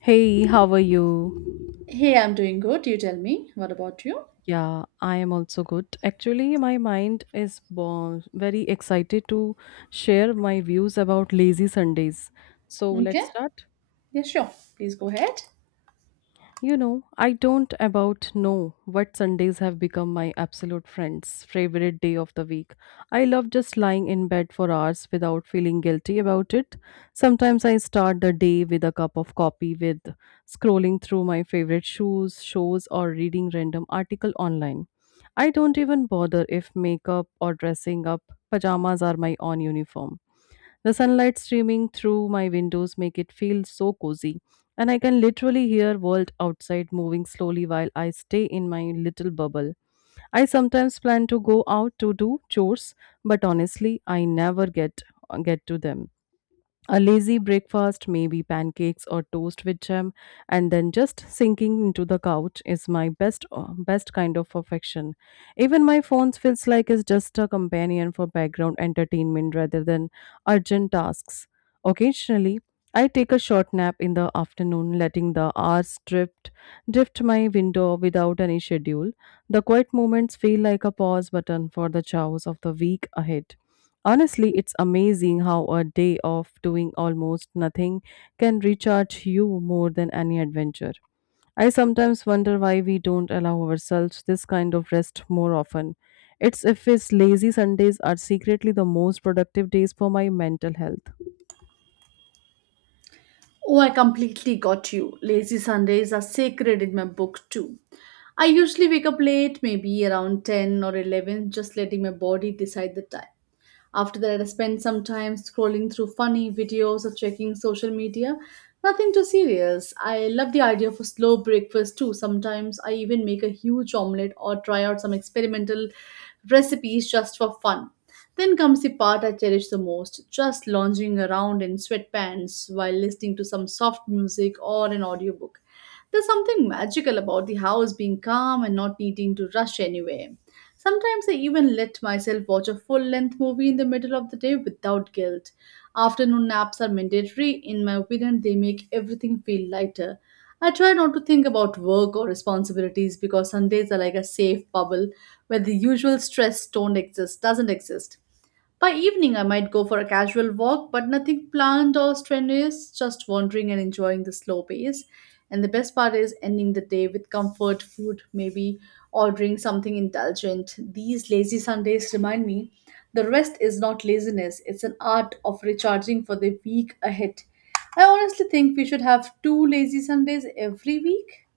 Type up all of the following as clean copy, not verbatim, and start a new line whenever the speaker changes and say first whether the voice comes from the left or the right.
left: Hey, how are you?
right: Hey, I'm doing good. You tell me. What about you?
left: Yeah, I am also good. Actually, my mind is very excited to share my views about lazy Sundays. So let's
right: Okay.
left: start.
right: Yeah, sure. Please go ahead.
left: You know, I don't about know what Sundays have become my absolute friend's favorite day of the week. I love just lying in bed for hours without feeling guilty about it. Sometimes I start the day with a cup of coffee with scrolling through my favorite shows or reading random article online. I don't even bother if makeup or dressing up. Pajamas are my own uniform. The sunlight streaming through my windows make it feel so cozy, and I can literally hear world outside moving slowly while I stay in my little bubble. I sometimes plan to go out to do chores, but honestly, I never get to them. A lazy breakfast, maybe pancakes or toast with jam, and then just sinking into the couch is my best kind of affection. Even my phone feels like it's just a companion for background entertainment rather than urgent tasks. Occasionally, I take a short nap in the afternoon, letting the hours drift my window without any schedule. The quiet moments feel like a pause button for the chaos of the week ahead. Honestly, it's amazing how a day of doing almost nothing can recharge you more than any adventure. I sometimes wonder why we don't allow ourselves this kind of rest more often. It's if it's lazy Sundays are secretly the most productive days for my mental health.
right: Oh, I completely got you. Lazy Sundays are sacred in my book, too. I usually wake up late, maybe around 10 or 11, just letting my body decide the time. After that, I spent some time scrolling through funny videos or checking social media. Nothing too serious. I love the idea of a slow breakfast too. Sometimes I even make a huge omelette or try out some experimental recipes just for fun. Then comes the part I cherish the most just lounging around in sweatpants while listening to some soft music or an audiobook. There's something magical about the house being calm and not needing to rush anywhere. Sometimes I even let myself watch a full length movie in the middle of the day without guilt. Afternoon naps are mandatory. In my opinion, they make everything feel lighter. I try not to think about work or responsibilities because Sundays are like a safe bubble where the usual stress don't exist, doesn't exist. By evening, I might go for a casual walk, but nothing planned or strenuous, just wandering and enjoying the slow pace. And the best part is ending the day with comfort food, maybe ordering something indulgent. These lazy Sundays remind me the rest is not laziness, it's an art of recharging for the week ahead. I honestly think we should have two lazy Sundays every week.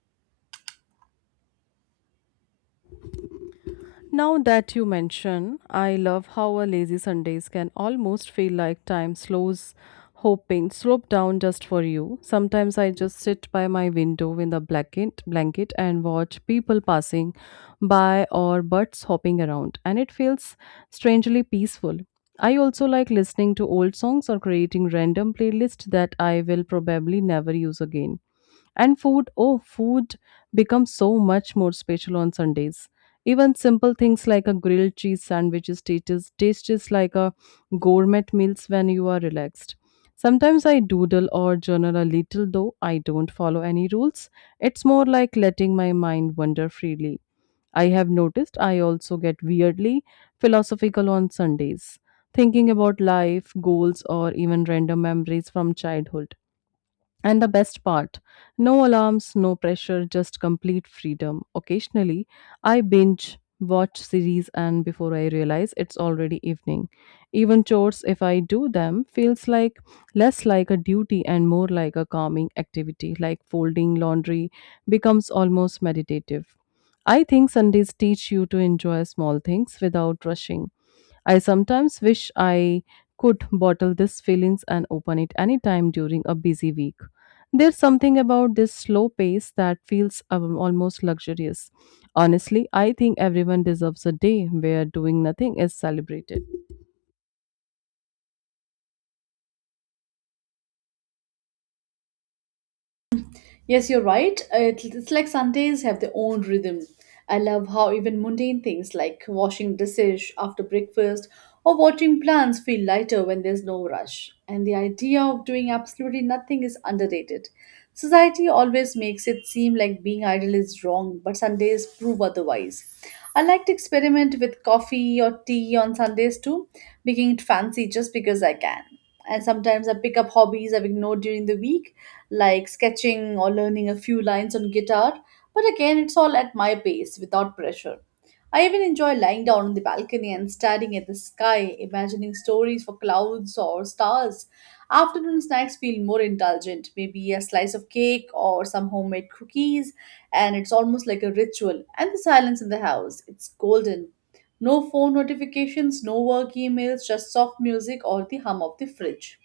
left: Now that you mention, I love how a lazy Sundays can almost feel like time slows hoping slope down just for you. Sometimes I just sit by my window in the blanket and watch people passing by or birds hopping around, and it feels strangely peaceful. I also like listening to old songs or creating random playlists that I will probably never use again. And food, oh, food becomes so much more special on Sundays. Even simple things like a grilled cheese sandwiches tastes like a gourmet meals when you are relaxed. Sometimes I doodle or journal a little, though I don't follow any rules. It's more like letting my mind wander freely. I have noticed I also get weirdly philosophical on Sundays, thinking about life, goals, or even random memories from childhood. And the best part, no alarms, no pressure, just complete freedom. Occasionally, I binge watch series and before I realize it's already evening. Even chores, if I do them, feels like less like a duty and more like a calming activity, like folding laundry becomes almost meditative. I think Sundays teach you to enjoy small things without rushing. I sometimes wish I could bottle these feelings and open it anytime during a busy week. There's something about this slow pace that feels almost luxurious. Honestly, I think everyone deserves a day where doing nothing is celebrated.
right: Yes, you're right. It's like Sundays have their own rhythm. I love how even mundane things like washing dishes after breakfast or watering plants feel lighter when there's no rush. And the idea of doing absolutely nothing is underrated. Society always makes it seem like being idle is wrong, but Sundays prove otherwise. I like to experiment with coffee or tea on Sundays too, making it fancy just because I can. And sometimes I pick up hobbies I've ignored during the week like sketching or learning a few lines on guitar, but again, it's all at my pace without pressure. I even enjoy lying down on the balcony and staring at the sky, imagining stories for clouds or stars. Afternoon snacks feel more indulgent, maybe a slice of cake or some homemade cookies, and it's almost like a ritual. And the silence in the house, it's golden. No phone notifications, no work emails, just soft music or the hum of the fridge.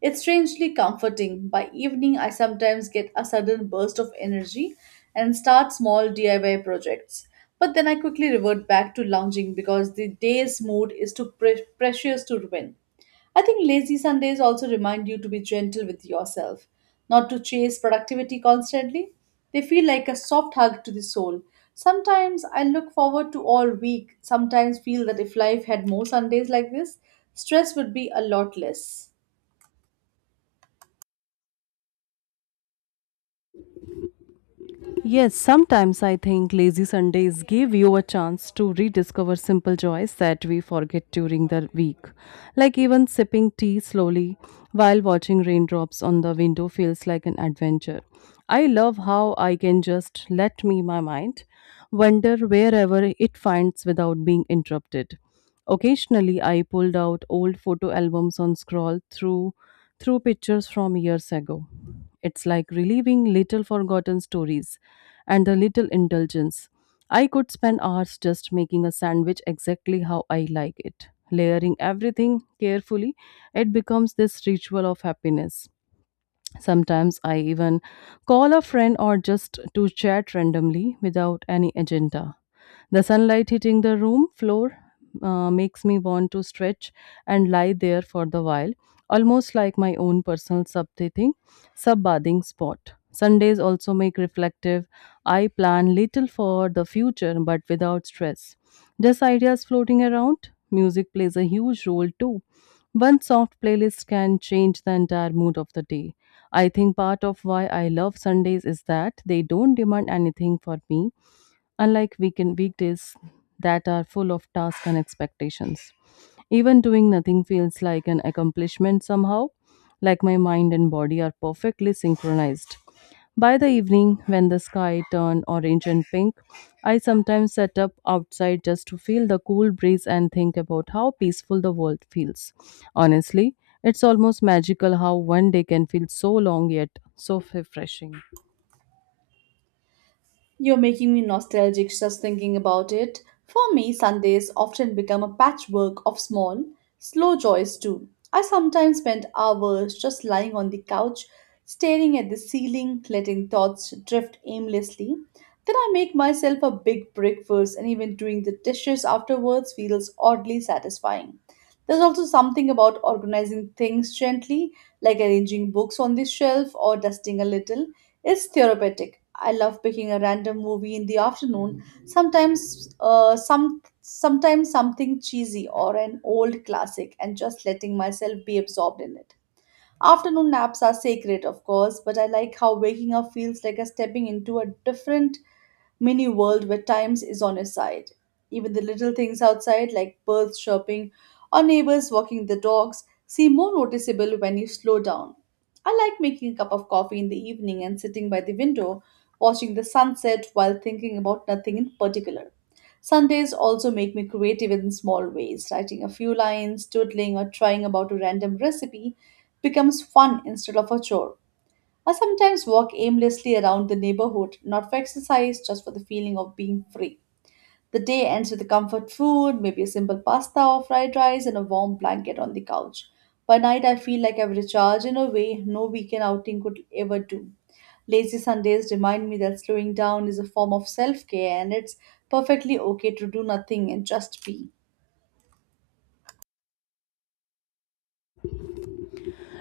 right: It's strangely comforting. By evening, I sometimes get a sudden burst of energy and start small DIY projects. But then I quickly revert back to lounging because the day's mood is too precious to ruin. I think lazy Sundays also remind you to be gentle with yourself, not to chase productivity constantly. They feel like a soft hug to the soul. Sometimes I look forward to all week, sometimes feel that if life had more Sundays like this, stress would be a lot less.
left: Yes, sometimes I think lazy Sundays give you a chance to rediscover simple joys that we forget during the week. Like even sipping tea slowly while watching raindrops on the window feels like an adventure. I love how I can just let me my mind wander wherever it finds without being interrupted. Occasionally, I pulled out old photo albums and scroll through pictures from years ago. It's like reliving little forgotten stories and a little indulgence. I could spend hours just making a sandwich exactly how I like it. Layering everything carefully, it becomes this ritual of happiness. Sometimes I even call a friend or just to chat randomly without any agenda. The sunlight hitting the room floor makes me want to stretch and lie there for the while, almost like my own personal sub-bathing spot. Sundays also make reflective. I plan little for the future but without stress. Just ideas floating around. Music plays a huge role too. One soft playlist can change the entire mood of the day. I think part of why I love Sundays is that they don't demand anything for me, unlike weekend weekdays that are full of tasks and expectations. Even doing nothing feels like an accomplishment somehow, like my mind and body are perfectly synchronized. By the evening, when the sky turned orange and pink, I sometimes sat up outside just to feel the cool breeze and think about how peaceful the world feels. Honestly, it's almost magical how one day can feel so long yet so refreshing.
right: You're making me nostalgic just thinking about it. For me, Sundays often become a patchwork of small, slow joys too. I sometimes spend hours just lying on the couch, staring at the ceiling, letting thoughts drift aimlessly. Then I make myself a big breakfast, and even doing the dishes afterwards feels oddly satisfying. There's also something about organizing things gently, like arranging books on the shelf or dusting a little it's therapeutic. I love picking a random movie in the afternoon, sometimes something cheesy or an old classic and just letting myself be absorbed in it. Afternoon naps are sacred, of course, but I like how waking up feels like a stepping into a different mini world where times is on his side. Even the little things outside, like birds chirping or neighbors walking the dogs, seem more noticeable when you slow down. I like making a cup of coffee in the evening and sitting by the window, watching the sunset while thinking about nothing in particular. Sundays also make me creative in small ways. Writing a few lines, doodling, or trying about a random recipe becomes fun instead of a chore. I sometimes walk aimlessly around the neighborhood, not for exercise, just for the feeling of being free. The day ends with a comfort food, maybe a simple pasta or fried rice, and a warm blanket on the couch. By night, I feel like I've recharged in a way no weekend outing could ever do. Lazy Sundays remind me that slowing down is a form of self care and it's perfectly okay to do nothing and just be.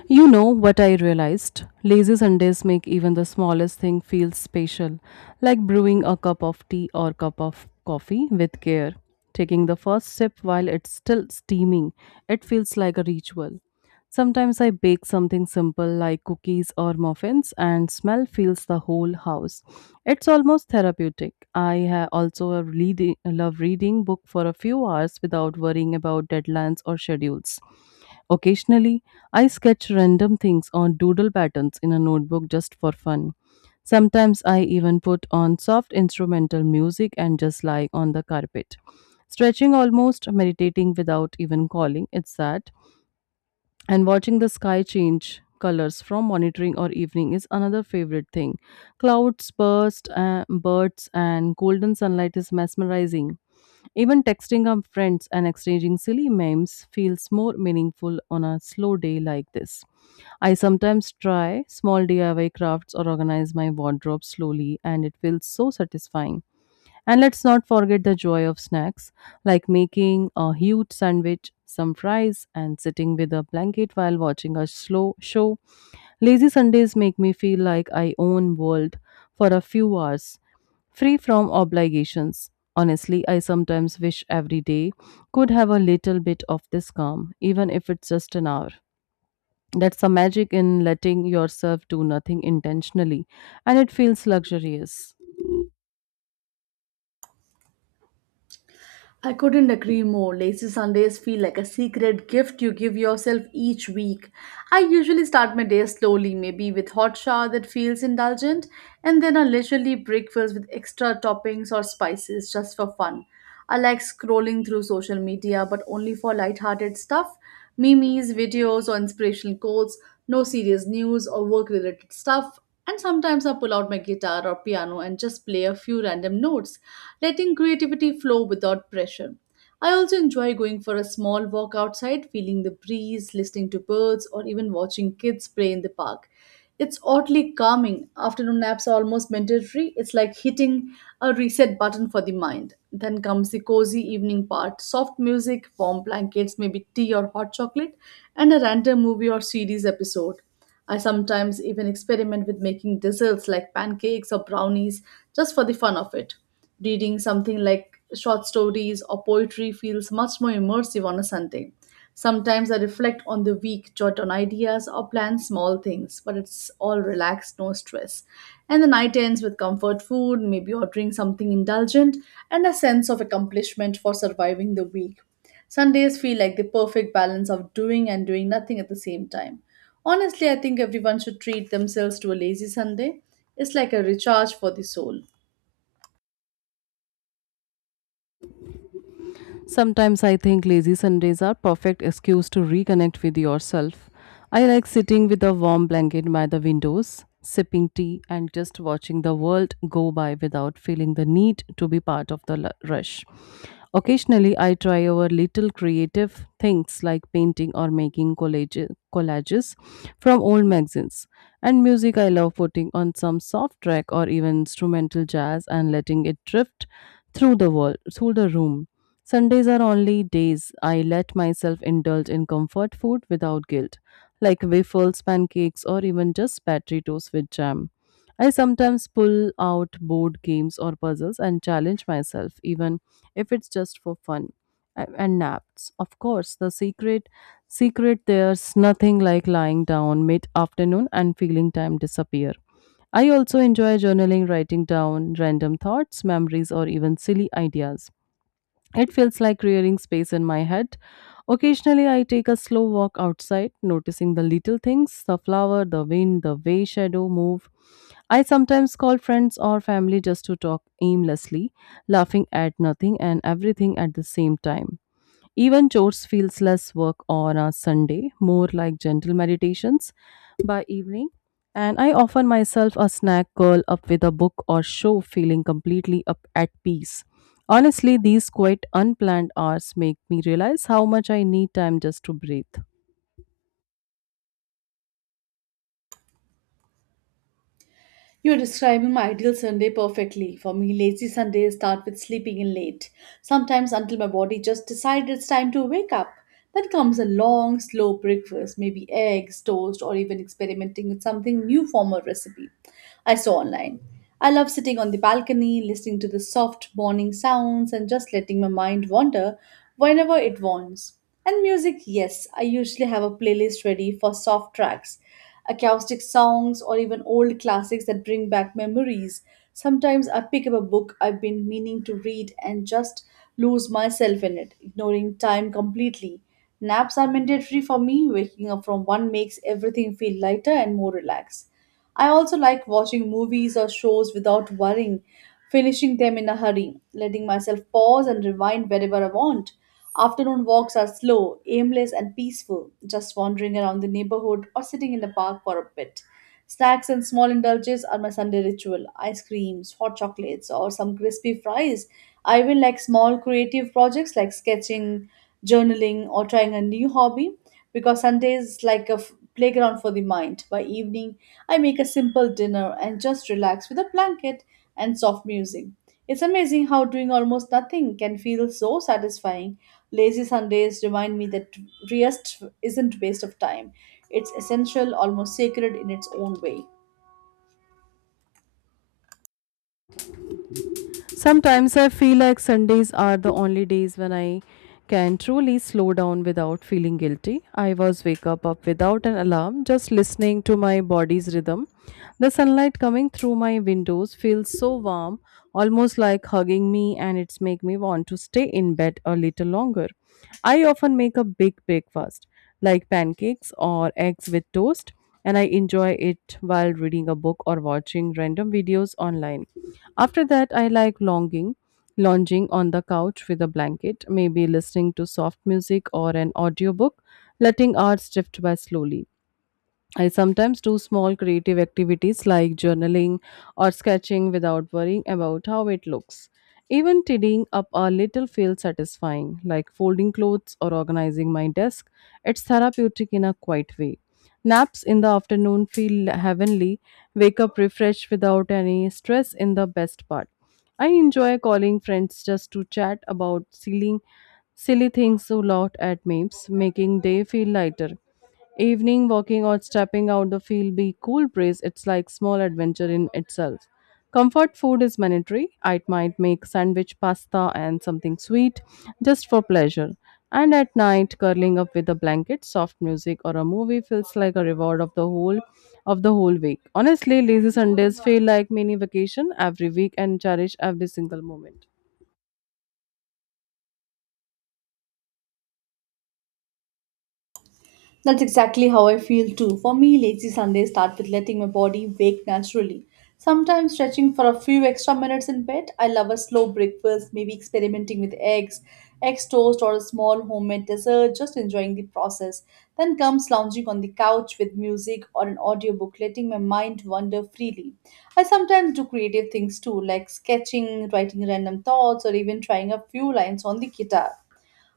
left: You know what I realized? Lazy Sundays make even the smallest thing feel special, like brewing a cup of tea or cup of coffee with care. Taking the first sip while it's still steaming, it feels like a ritual. Sometimes I bake something simple like cookies or muffins, and smell fills the whole house. It's almost therapeutic. I ha- also a reading, love reading book for a few hours without worrying about deadlines or schedules. Occasionally, I sketch random things on doodle patterns in a notebook just for fun. Sometimes I even put on soft instrumental music and just lie on the carpet. Stretching almost meditating without even calling, it's that and watching the sky change colors from monitoring or evening is another favorite thing. Birds, and golden sunlight is mesmerizing. Even texting our friends and exchanging silly memes feels more meaningful on a slow day like this. I sometimes try small DIY crafts or organize my wardrobe slowly, and it feels so satisfying. And let's not forget the joy of snacks, like making a huge sandwich, some fries, and sitting with a blanket while watching a slow show. Lazy Sundays make me feel like I own world for a few hours, free from obligations. Honestly, I sometimes wish every day could have a little bit of this calm, even if it's just an hour. That's the magic in letting yourself do nothing intentionally, and it feels luxurious.
right: I couldn't agree more. Lazy Sundays feel like a secret gift you give yourself each week. I usually start my day slowly, maybe with hot shower that feels indulgent, and then a leisurely breakfast with extra toppings or spices just for fun. I like scrolling through social media, but only for light-hearted stuff, memes, videos, or inspirational quotes, no serious news or work-related stuff. And sometimes I pull out my guitar or piano and just play a few random notes letting creativity flow without pressure. I also enjoy going for a small walk outside, feeling the breeze, listening to birds, or even watching kids play in the park. It's oddly calming. Afternoon naps are almost mandatory. It's like hitting a reset button for the mind. Then comes the cozy evening part soft music, warm blankets, maybe tea or hot chocolate, and a random movie or series episode. I sometimes even experiment with making desserts like pancakes or brownies just for the fun of it. Reading something like short stories or poetry feels much more immersive on a Sunday. Sometimes I reflect on the week, jot down ideas, or plan small things, but it's all relaxed, no stress. And the night ends with comfort food, maybe ordering something indulgent, and a sense of accomplishment for surviving the week. Sundays feel like the perfect balance of doing and doing nothing at the same time. Honestly, I think everyone should treat themselves to a lazy Sunday. It's like a recharge for the soul.
left: Sometimes I think lazy Sundays are perfect excuse to reconnect with yourself. I like sitting with a warm blanket by the windows, sipping tea and just watching the world go by without feeling the need to be part of the rush. Occasionally I try over little creative things like painting or making collages from old magazines. And music, I love putting on some soft track or even instrumental jazz and letting it drift through the room. Sundays are only days I let myself indulge in comfort food without guilt, like waffles, pancakes, or even just battery toast with jam. I sometimes pull out board games or puzzles and challenge myself, even if it's just for fun. And naps. Of course, the secret, there's nothing like lying down mid afternoon and feeling time disappear. I also enjoy journaling, writing down random thoughts, memories, or even silly ideas. It feels like clearing space in my head. Occasionally, I take a slow walk outside, noticing the little things, the flower, the wind, the way shadow move. I sometimes call friends or family just to talk aimlessly, laughing at nothing and everything at the same time. Even chores feels less work on a Sunday, more like gentle meditations by evening. And I offer myself a snack, curl up with a book or show feeling completely up at peace. Honestly, these quite unplanned hours make me realize how much I need time just to breathe.
right: You're describing my ideal Sunday perfectly. For me, lazy Sundays start with sleeping in late, sometimes until my body just decides it's time to wake up. Then comes a long, slow breakfast, maybe eggs, toast, or even experimenting with something new form of recipe. I saw online. I love sitting on the balcony, listening to the soft morning sounds, and just letting my mind wander whenever it wants. And music, yes, I usually have a playlist ready for soft tracks, acoustic songs, or even old classics that bring back memories. Sometimes I pick up a book I've been meaning to read and just lose myself in it, ignoring time completely. Naps are mandatory for me. Waking up from one makes everything feel lighter and more relaxed. I also like watching movies or shows without worrying, finishing them in a hurry, letting myself pause and rewind wherever I want. Afternoon walks are slow, aimless, and peaceful, just wandering around the neighborhood or sitting in the park for a bit. Snacks and small indulges are my Sunday ritual ice creams, hot chocolates, or some crispy fries. I even like small creative projects like sketching, journaling, or trying a new hobby because Sunday is like a playground for the mind. By evening, I make a simple dinner and just relax with a blanket and soft music. It's amazing how doing almost nothing can feel so satisfying. Lazy Sundays remind me that rest isn't waste of time. It's essential, almost sacred in its own way.
left: Sometimes I feel like Sundays are the only days when I can truly slow down without feeling guilty. I was wake up without an alarm, just listening to my body's rhythm. The sunlight coming through my windows feels so warm, almost like hugging me, and it's make me want to stay in bed a little longer. I often make a big breakfast, like pancakes or eggs with toast, and I enjoy it while reading a book or watching random videos online. After that, I like lounging on the couch with a blanket, maybe listening to soft music or an audiobook, letting hours drift by slowly. I sometimes do small creative activities like journaling or sketching without worrying about how it looks. Even tidying up a little feels satisfying, like folding clothes or organizing my desk. It's therapeutic in a quiet way. Naps in the afternoon feel heavenly, wake up refreshed without any stress in the best part. I enjoy calling friends just to chat about silly things to laugh at memes, making day feel lighter. Evening walking or stepping out the field be cool breeze, it's like small adventure in itself. Comfort food is mandatory. I might make sandwich pasta and something sweet just for pleasure. And at night, curling up with a blanket, soft music or a movie feels like a reward of the whole week. Honestly, lazy Sundays feel like mini vacation every week and cherish every single moment.
right: That's exactly how I feel too. For me, lazy Sundays start with letting my body wake naturally. Sometimes stretching for a few extra minutes in bed. I love a slow breakfast, maybe experimenting with eggs toast, or a small homemade dessert, just enjoying the process. Then comes lounging on the couch with music or an audiobook, letting my mind wander freely. I sometimes do creative things too, like sketching, writing random thoughts, or even trying a few lines on the guitar.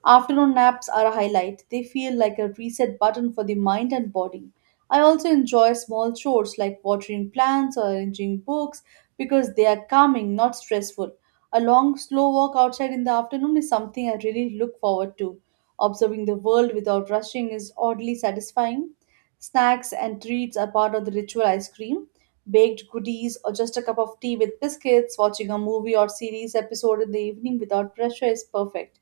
right: Afternoon naps are a highlight. They feel like a reset button for the mind and body. I also enjoy small chores like watering plants or arranging books because they are calming, not stressful. A long, slow walk outside in the afternoon is something I really look forward to. Observing the world without rushing is oddly satisfying. Snacks and treats are part of the ritual ice cream. Baked goodies or just a cup of tea with biscuits, watching a movie or series episode in the evening without pressure is perfect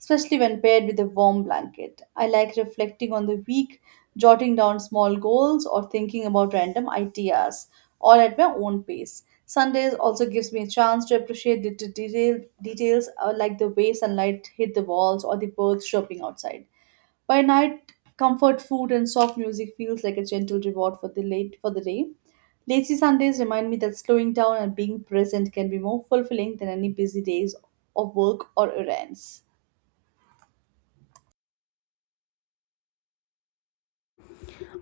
right: especially when paired with a warm blanket. I like reflecting on the week, jotting down small goals, or thinking about random ideas, all at my own pace. Sundays also gives me a chance to appreciate details like the way sunlight hit the walls or the birds chirping outside. By night, comfort food and soft music feels like a gentle reward for the late for the day. Lazy Sundays remind me that slowing down and being present can be more fulfilling than any busy days of work or errands.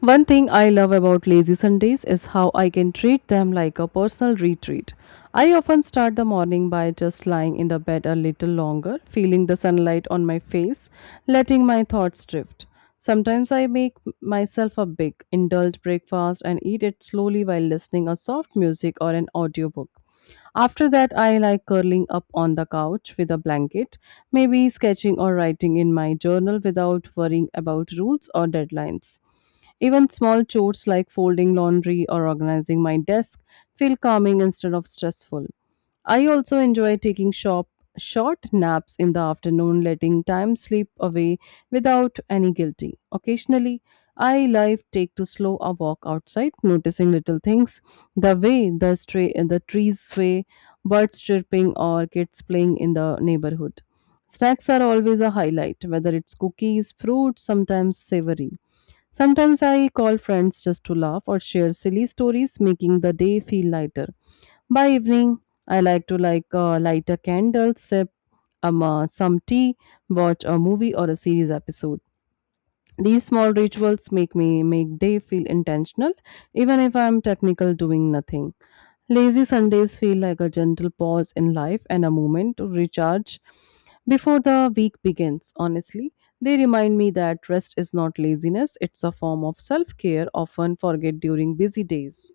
left: One thing I love about lazy Sundays is how I can treat them like a personal retreat. I often start the morning by just lying in the bed a little longer, feeling the sunlight on my face, letting my thoughts drift. Sometimes I make myself a big, indulged breakfast and eat it slowly while listening a soft music or an audiobook. After that, I like curling up on the couch with a blanket, maybe sketching or writing in my journal without worrying about rules or deadlines. Even small chores like folding laundry or organizing my desk feel calming instead of stressful. I also enjoy taking shop short naps in the afternoon, letting time slip away without any guilty. Occasionally, I like take to slow a walk outside, noticing little things, the way the trees sway, birds chirping, or kids playing in the neighborhood. Snacks are always a highlight, whether it's cookies, fruit, sometimes savory. Sometimes I call friends just to laugh or share silly stories, making the day feel lighter. By evening, I like to light a candle, sip some tea, watch a movie or a series episode. These small rituals make day feel intentional, even if I am technical doing nothing. Lazy Sundays feel like a gentle pause in life and a moment to recharge before the week begins. Honestly, they remind me that rest is not laziness, it's a form of self care often forget during busy days.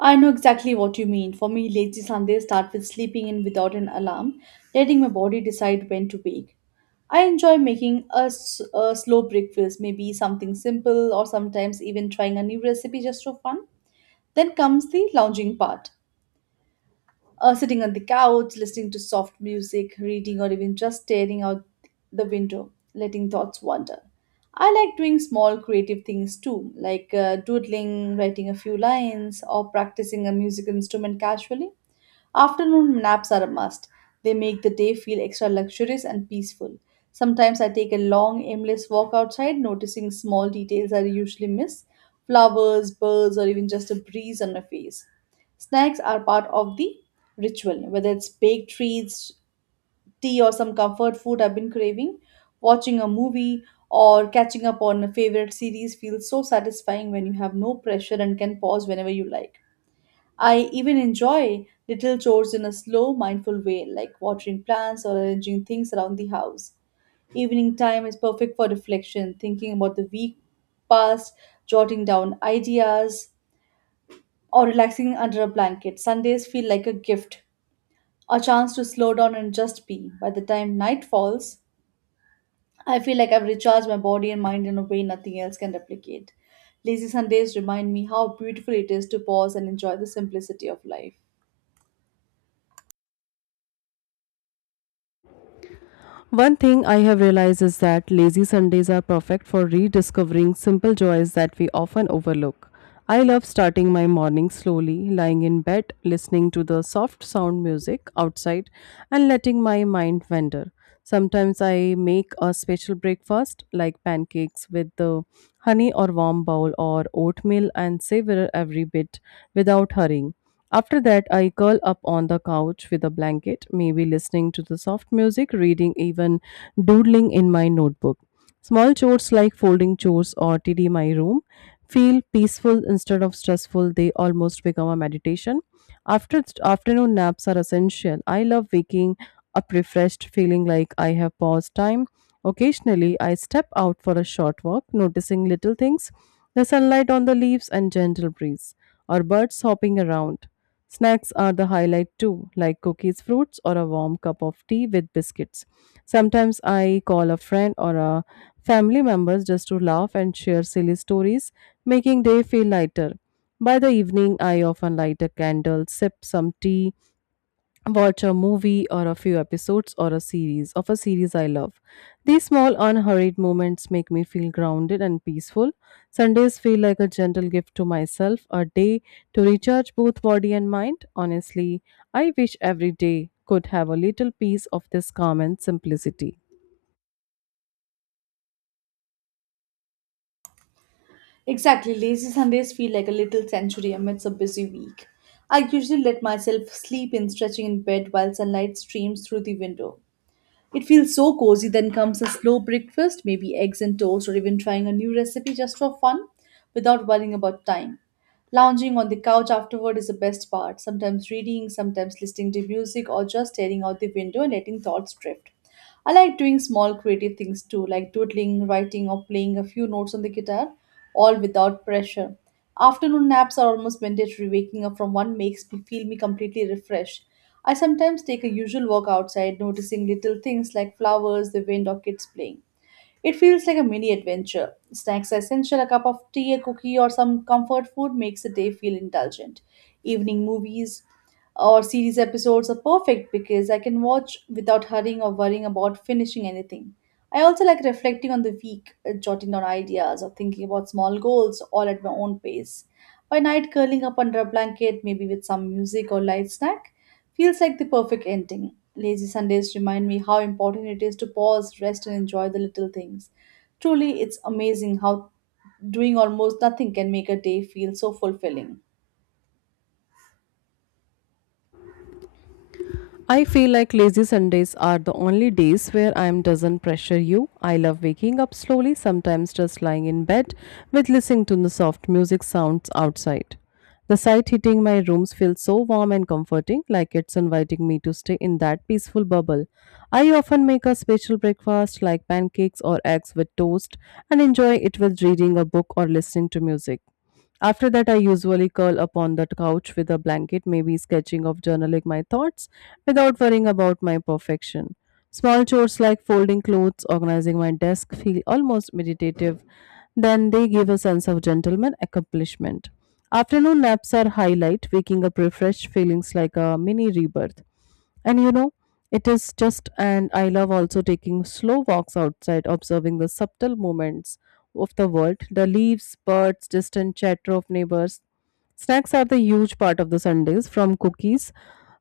right: I know exactly what you mean. For me, lazy Sundays start with sleeping in without an alarm, letting my body decide when to wake. I enjoy making a slow breakfast, maybe something simple, or sometimes even trying a new recipe just for fun. Then comes the lounging part, sitting on the couch, listening to soft music, reading, or even just staring out the window, letting thoughts wander. I like doing small creative things too, like doodling, writing a few lines, or practicing a music instrument casually. Afternoon naps are a must. They make the day feel extra luxurious and peaceful. Sometimes I take a long, aimless walk outside, noticing small details I usually miss, flowers, birds, or even just a breeze on my face. Snacks are part of the ritual, whether it's baked treats, tea, or some comfort food I've been craving. Watching a movie or catching up on a favorite series feels so satisfying when you have no pressure and can pause whenever you like. I even enjoy little chores in a slow, mindful way, like watering plants or arranging things around the house. Evening time is perfect for reflection, thinking about the week past, jotting down ideas, or relaxing under a blanket. Sundays feel like a gift, a chance to slow down and just be. By the time night falls, I feel like I've recharged my body and mind in a way nothing else can replicate. Lazy Sundays remind me how beautiful it is to pause and enjoy the simplicity of life.
left: One thing I have realized is that lazy Sundays are perfect for rediscovering simple joys that we often overlook. I love starting my morning slowly, lying in bed, listening to the soft sound music outside, and letting my mind wander. Sometimes I make a special breakfast like pancakes with the honey or warm bowl or oatmeal and savor every bit without hurrying. After that, I curl up on the couch with a blanket, maybe listening to the soft music, reading, even doodling in my notebook. Small chores like folding chores or tidy my room feel peaceful instead of stressful. They almost become a meditation. After afternoon naps are essential. I love waking up refreshed, feeling like I have paused time. Occasionally, I step out for a short walk, noticing little things, the sunlight on the leaves and gentle breeze, or birds hopping around. Snacks are the highlight too, like cookies, fruits, or a warm cup of tea with biscuits. Sometimes I call a friend or a family members just to laugh and share silly stories, making day feel lighter. By the evening, I often light a candle, sip some tea, watch a movie or a few episodes or a series I love. These small, unhurried moments make me feel grounded and peaceful. Sundays feel like a gentle gift to myself, a day to recharge both body and mind. Honestly, I wish every day could have a little piece of this calm and simplicity.
right: Exactly, lazy Sundays feel like a little sanctuary amidst a busy week. I usually let myself sleep in, stretching in bed while sunlight streams through the window. It feels so cozy. Then comes a slow breakfast, maybe eggs and toast, or even trying a new recipe just for fun without worrying about time. Lounging on the couch afterward is the best part, sometimes reading, sometimes listening to music, or just staring out the window and letting thoughts drift. I like doing small creative things too, like doodling, writing, or playing a few notes on the guitar, all without pressure. Afternoon naps are almost mandatory. Waking up from one makes me feel me completely refreshed. I sometimes take a usual walk outside, noticing little things like flowers, the wind, or kids playing. It feels like a mini adventure. Snacks are essential, a cup of tea, a cookie, or some comfort food makes the day feel indulgent. Evening movies or series episodes are perfect because I can watch without hurrying or worrying about finishing anything. I also like reflecting on the week, jotting down ideas, or thinking about small goals all at my own pace. By night, curling up under a blanket, maybe with some music or light snack, feels like the perfect ending. Lazy Sundays remind me how important it is to pause, rest, and enjoy the little things. Truly, it's amazing how doing almost nothing can make a day feel so fulfilling.
left: I feel like lazy Sundays are the only days where I am doesn't pressure you. I love waking up slowly, sometimes just lying in bed with listening to the soft music sounds outside. The sight hitting my rooms feels so warm and comforting, like it's inviting me to stay in that peaceful bubble. I often make a special breakfast like pancakes or eggs with toast and enjoy it with reading a book or listening to music. After that, I usually curl upon the couch with a blanket, maybe sketching or journaling my thoughts without worrying about my perfection. Small chores like folding clothes, organizing my desk feel almost meditative. Then they give a sense of gentleman accomplishment. Afternoon naps are highlight, waking up refreshed, feelings like a mini rebirth. And you know, it is just, and I love also taking slow walks outside, observing the subtle movements of the world, the leaves, birds, distant chatter of neighbors. Snacks are the huge part of the Sundays, from cookies,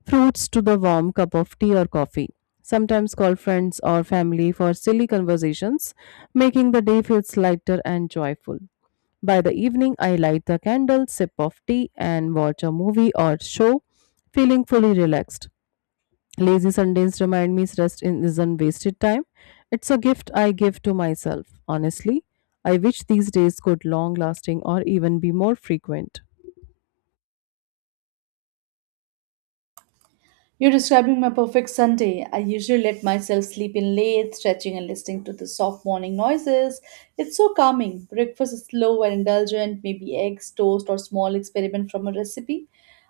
left: fruits to the warm cup of tea or coffee. Sometimes call friends or family for silly conversations, making the day feels lighter and joyful. By the evening, I light the candle, sip of tea, and watch a movie or show, feeling fully relaxed. Lazy Sundays remind me isn't wasted time. It's a gift I give to myself. Honestly, I wish these days could long lasting or even be more frequent.
right: You're describing my perfect Sunday. I usually let myself sleep in late, stretching and listening to the soft morning noises. It's so calming. Breakfast is slow and indulgent, maybe eggs, toast, or small experiment from a recipe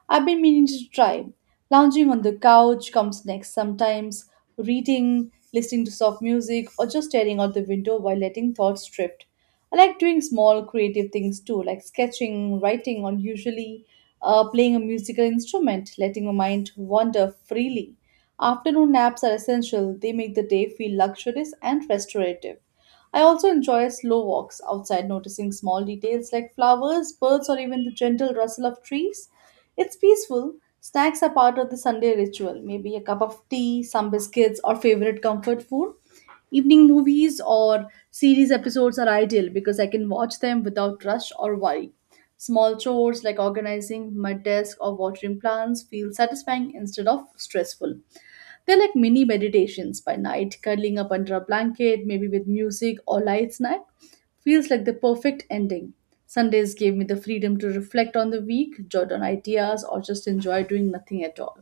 right: I've been meaning to try. Lounging on the couch comes next, sometimes reading, listening to soft music, or just staring out the window while letting thoughts drift. I like doing small creative things too, like sketching, writing, or usually playing a musical instrument, letting your mind wander freely. Afternoon naps are essential, they make the day feel luxurious and restorative. I also enjoy slow walks outside, noticing small details like flowers, birds, or even the gentle rustle of trees. It's peaceful. Snacks are part of the Sunday ritual, maybe a cup of tea, some biscuits, or favorite comfort food. Evening movies or series episodes are ideal because I can watch them without rush or worry. Small chores like organizing my desk or watering plants feel satisfying instead of stressful. They're like mini meditations. By night, curling up under a blanket, maybe with music or light snack, feels like the perfect ending. Sundays gave me the freedom to reflect on the week, jot down ideas, or just enjoy doing nothing at all.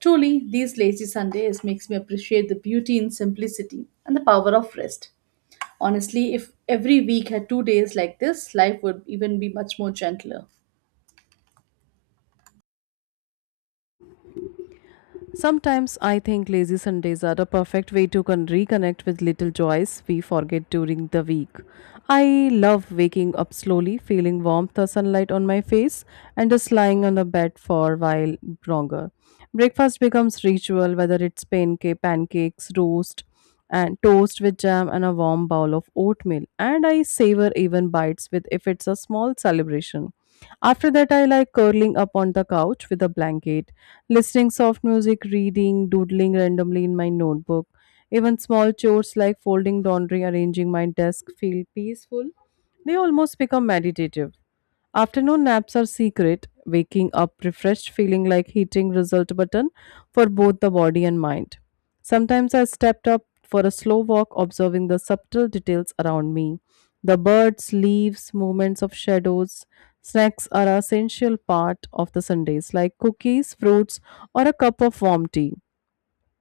right: Truly, these lazy Sundays makes me appreciate the beauty in simplicity and the power of rest. Honestly, if every week had 2 days like this, life would even be much more gentler.
left: Sometimes I think lazy Sundays are a perfect way to reconnect with little joys we forget during the week. I love waking up slowly, feeling warmth or sunlight on my face, and just lying on the bed for a while longer. Breakfast becomes ritual, whether it's pancakes, roast, and toast with jam and a warm bowl of oatmeal and I savor even bites with if it's a small celebration. After that, I like curling up on the couch with a blanket, listening soft music, reading, doodling randomly in my notebook. Even small chores like folding laundry, arranging my desk feel peaceful. They almost become meditative. Afternoon naps are secret, waking up refreshed, feeling like hitting result button for both the body and mind. Sometimes I stepped up for a slow walk, observing the subtle details around me. The birds, leaves, movements of shadows. Snacks are an essential part of the Sundays, like cookies, fruits, or a cup of warm tea.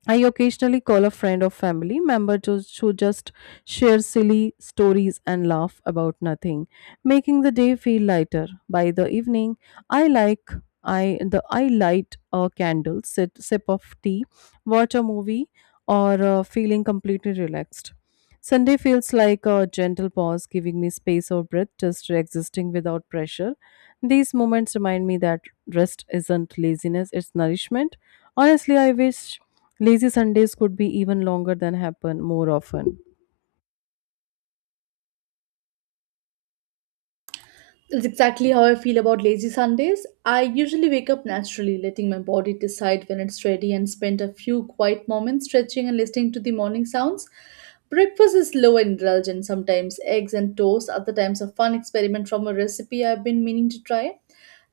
left: I occasionally call a friend or family member to just share silly stories and laugh about nothing, making the day feel lighter. By the evening, I like I the I light a candle, sit, sip of tea, watch a movie, or feeling completely relaxed. Sunday feels like a gentle pause, giving me space or breath, just existing without pressure. These moments remind me that rest isn't laziness; it's nourishment. Honestly, I wish Lazy Sundays could be even longer than happen more often.
right: That's exactly how I feel about lazy Sundays. I usually wake up naturally, letting my body decide when it's ready, and spend a few quiet moments stretching and listening to the morning sounds. Breakfast is low and indulgent, sometimes eggs and toast, other times a fun experiment from a recipe I've been meaning to try.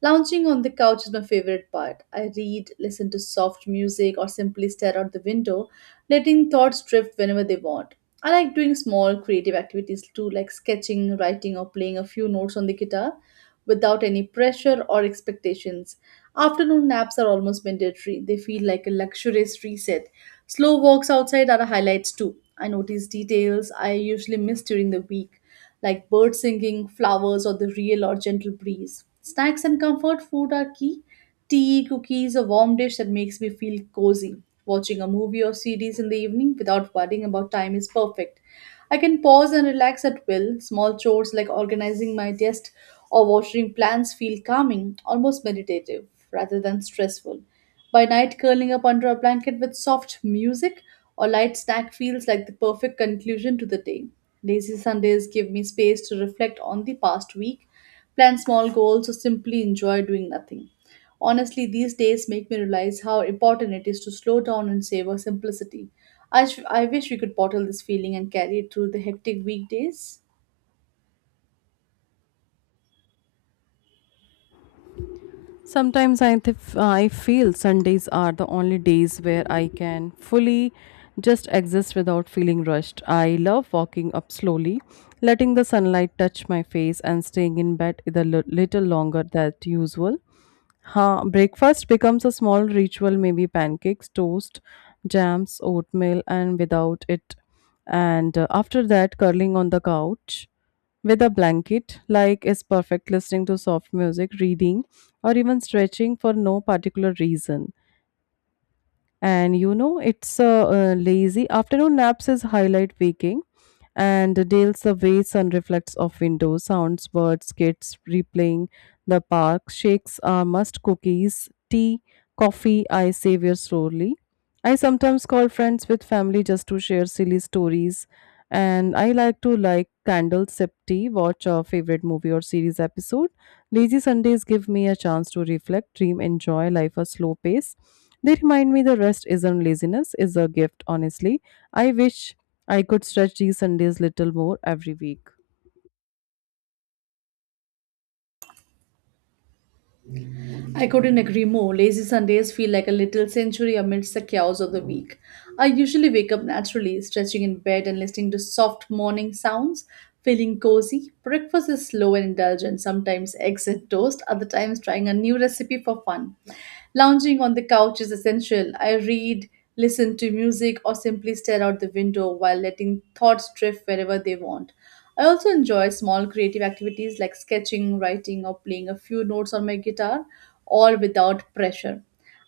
right: Lounging on the couch is my favorite part. I read, listen to soft music, or simply stare out the window, letting thoughts drift whenever they want. I like doing small creative activities too, like sketching, writing, or playing a few notes on the guitar without any pressure or expectations. Afternoon naps are almost mandatory, they feel like a luxurious reset. Slow walks outside are a highlight too. I notice details I usually miss during the week, like birds singing, flowers, or the real or gentle breeze. Snacks and comfort food are key. Tea, cookies, a warm dish that makes me feel cozy. Watching a movie or series in the evening without worrying about time is perfect. I can pause and relax at will. Small chores like organizing my desk or watering plants feel calming, almost meditative, rather than stressful. By night, curling up under a blanket with soft music or light snack feels like the perfect conclusion to the day. Lazy Sundays give me space to reflect on the past week, plan small goals, or simply enjoy doing nothing. Honestly, these days make me realize how important it is to slow down and savor simplicity. I wish we could bottle this feeling and carry it through the hectic weekdays.
left: I feel Sundays are the only days where I can fully just exist without feeling rushed. I love walking up slowly, letting the sunlight touch my face, and staying in bed a little longer than usual. Breakfast becomes a small ritual, maybe pancakes, toast, jams, oatmeal, and without it. And After that, curling on the couch with a blanket, like is perfect listening to soft music, reading, or even stretching for no particular reason. And you know, it's a, lazy afternoon. Naps is highlight, waking and dales the way sun reflects off windows, sounds, birds, kids replaying the park. Shakes are must, cookies, tea, coffee, I savor slowly. I sometimes call friends with family just to share silly stories. And I like to like candles, sip tea, watch a favorite movie or series episode. Lazy Sundays give me a chance to reflect, dream, enjoy life a slow pace. They remind me the rest isn't laziness, is a gift. Honestly, I wish I could stretch these Sundays little more every week.
right: I couldn't agree more. Lazy Sundays feel like a little sanctuary amidst the chaos of the week. I usually wake up naturally, stretching in bed and listening to soft morning sounds, feeling cozy. Breakfast is slow and indulgent, sometimes eggs and toast, other times trying a new recipe for fun. Lounging on the couch is essential. I read, listen to music, or simply stare out the window while letting thoughts drift wherever they want. I also enjoy small creative activities like sketching, writing, or playing a few notes on my guitar, all without pressure.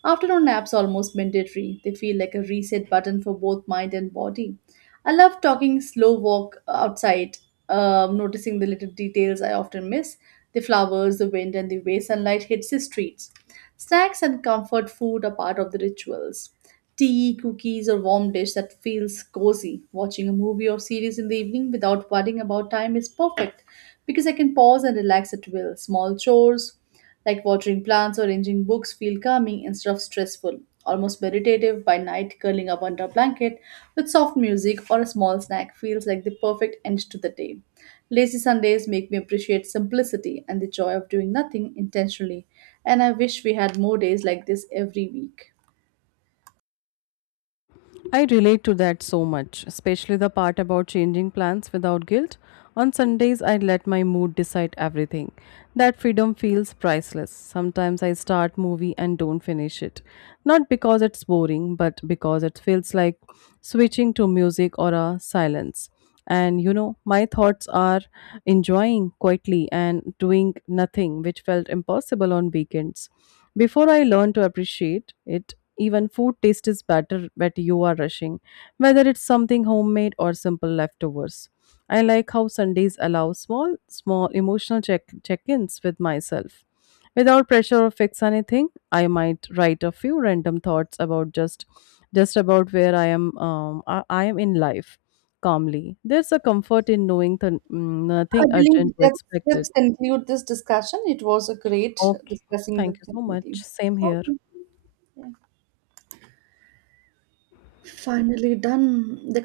right: Afternoon naps are almost mandatory. They feel like a reset button for both mind and body. I love talking slow walk outside, noticing the little details I often miss, the flowers, the wind, and the way sunlight hits the streets. Snacks and comfort food are part of the rituals. Tea, cookies, or warm dish that feels cozy. Watching a movie or series in the evening without worrying about time is perfect because I can pause and relax at will. Small chores, like watering plants or arranging books, feel calming instead of stressful, almost meditative. By night, curling up under a blanket with soft music or a small snack feels like the perfect end to the day. Lazy Sundays make me appreciate simplicity and the joy of doing nothing intentionally, and I wish we had more days like this every week.
left: I relate to that so much, especially the part about changing plans without guilt. On Sundays, I let my mood decide everything. That freedom feels priceless. Sometimes I start movie and don't finish it. Not because it's boring, but because it feels like switching to music or a silence. And you know, my thoughts are enjoying quietly and doing nothing, which felt impossible on weekends before I learned to appreciate it. Even food taste is better when you are rushing, whether it's something homemade or simple leftovers. I like how Sundays allow small emotional check-ins with myself without pressure or fix anything. I might write a few random thoughts about just about where I am I am in life calmly. There's a comfort in knowing that
right: I
left: nothing
right: believe
left: urgent to
right: that.
left: expect it.
right: Let's conclude this discussion. It was a great
left: Okay.
right: discussing the
left: Thank you so
right: thing with you.
left: much. Same here.
right: Okay, finally done.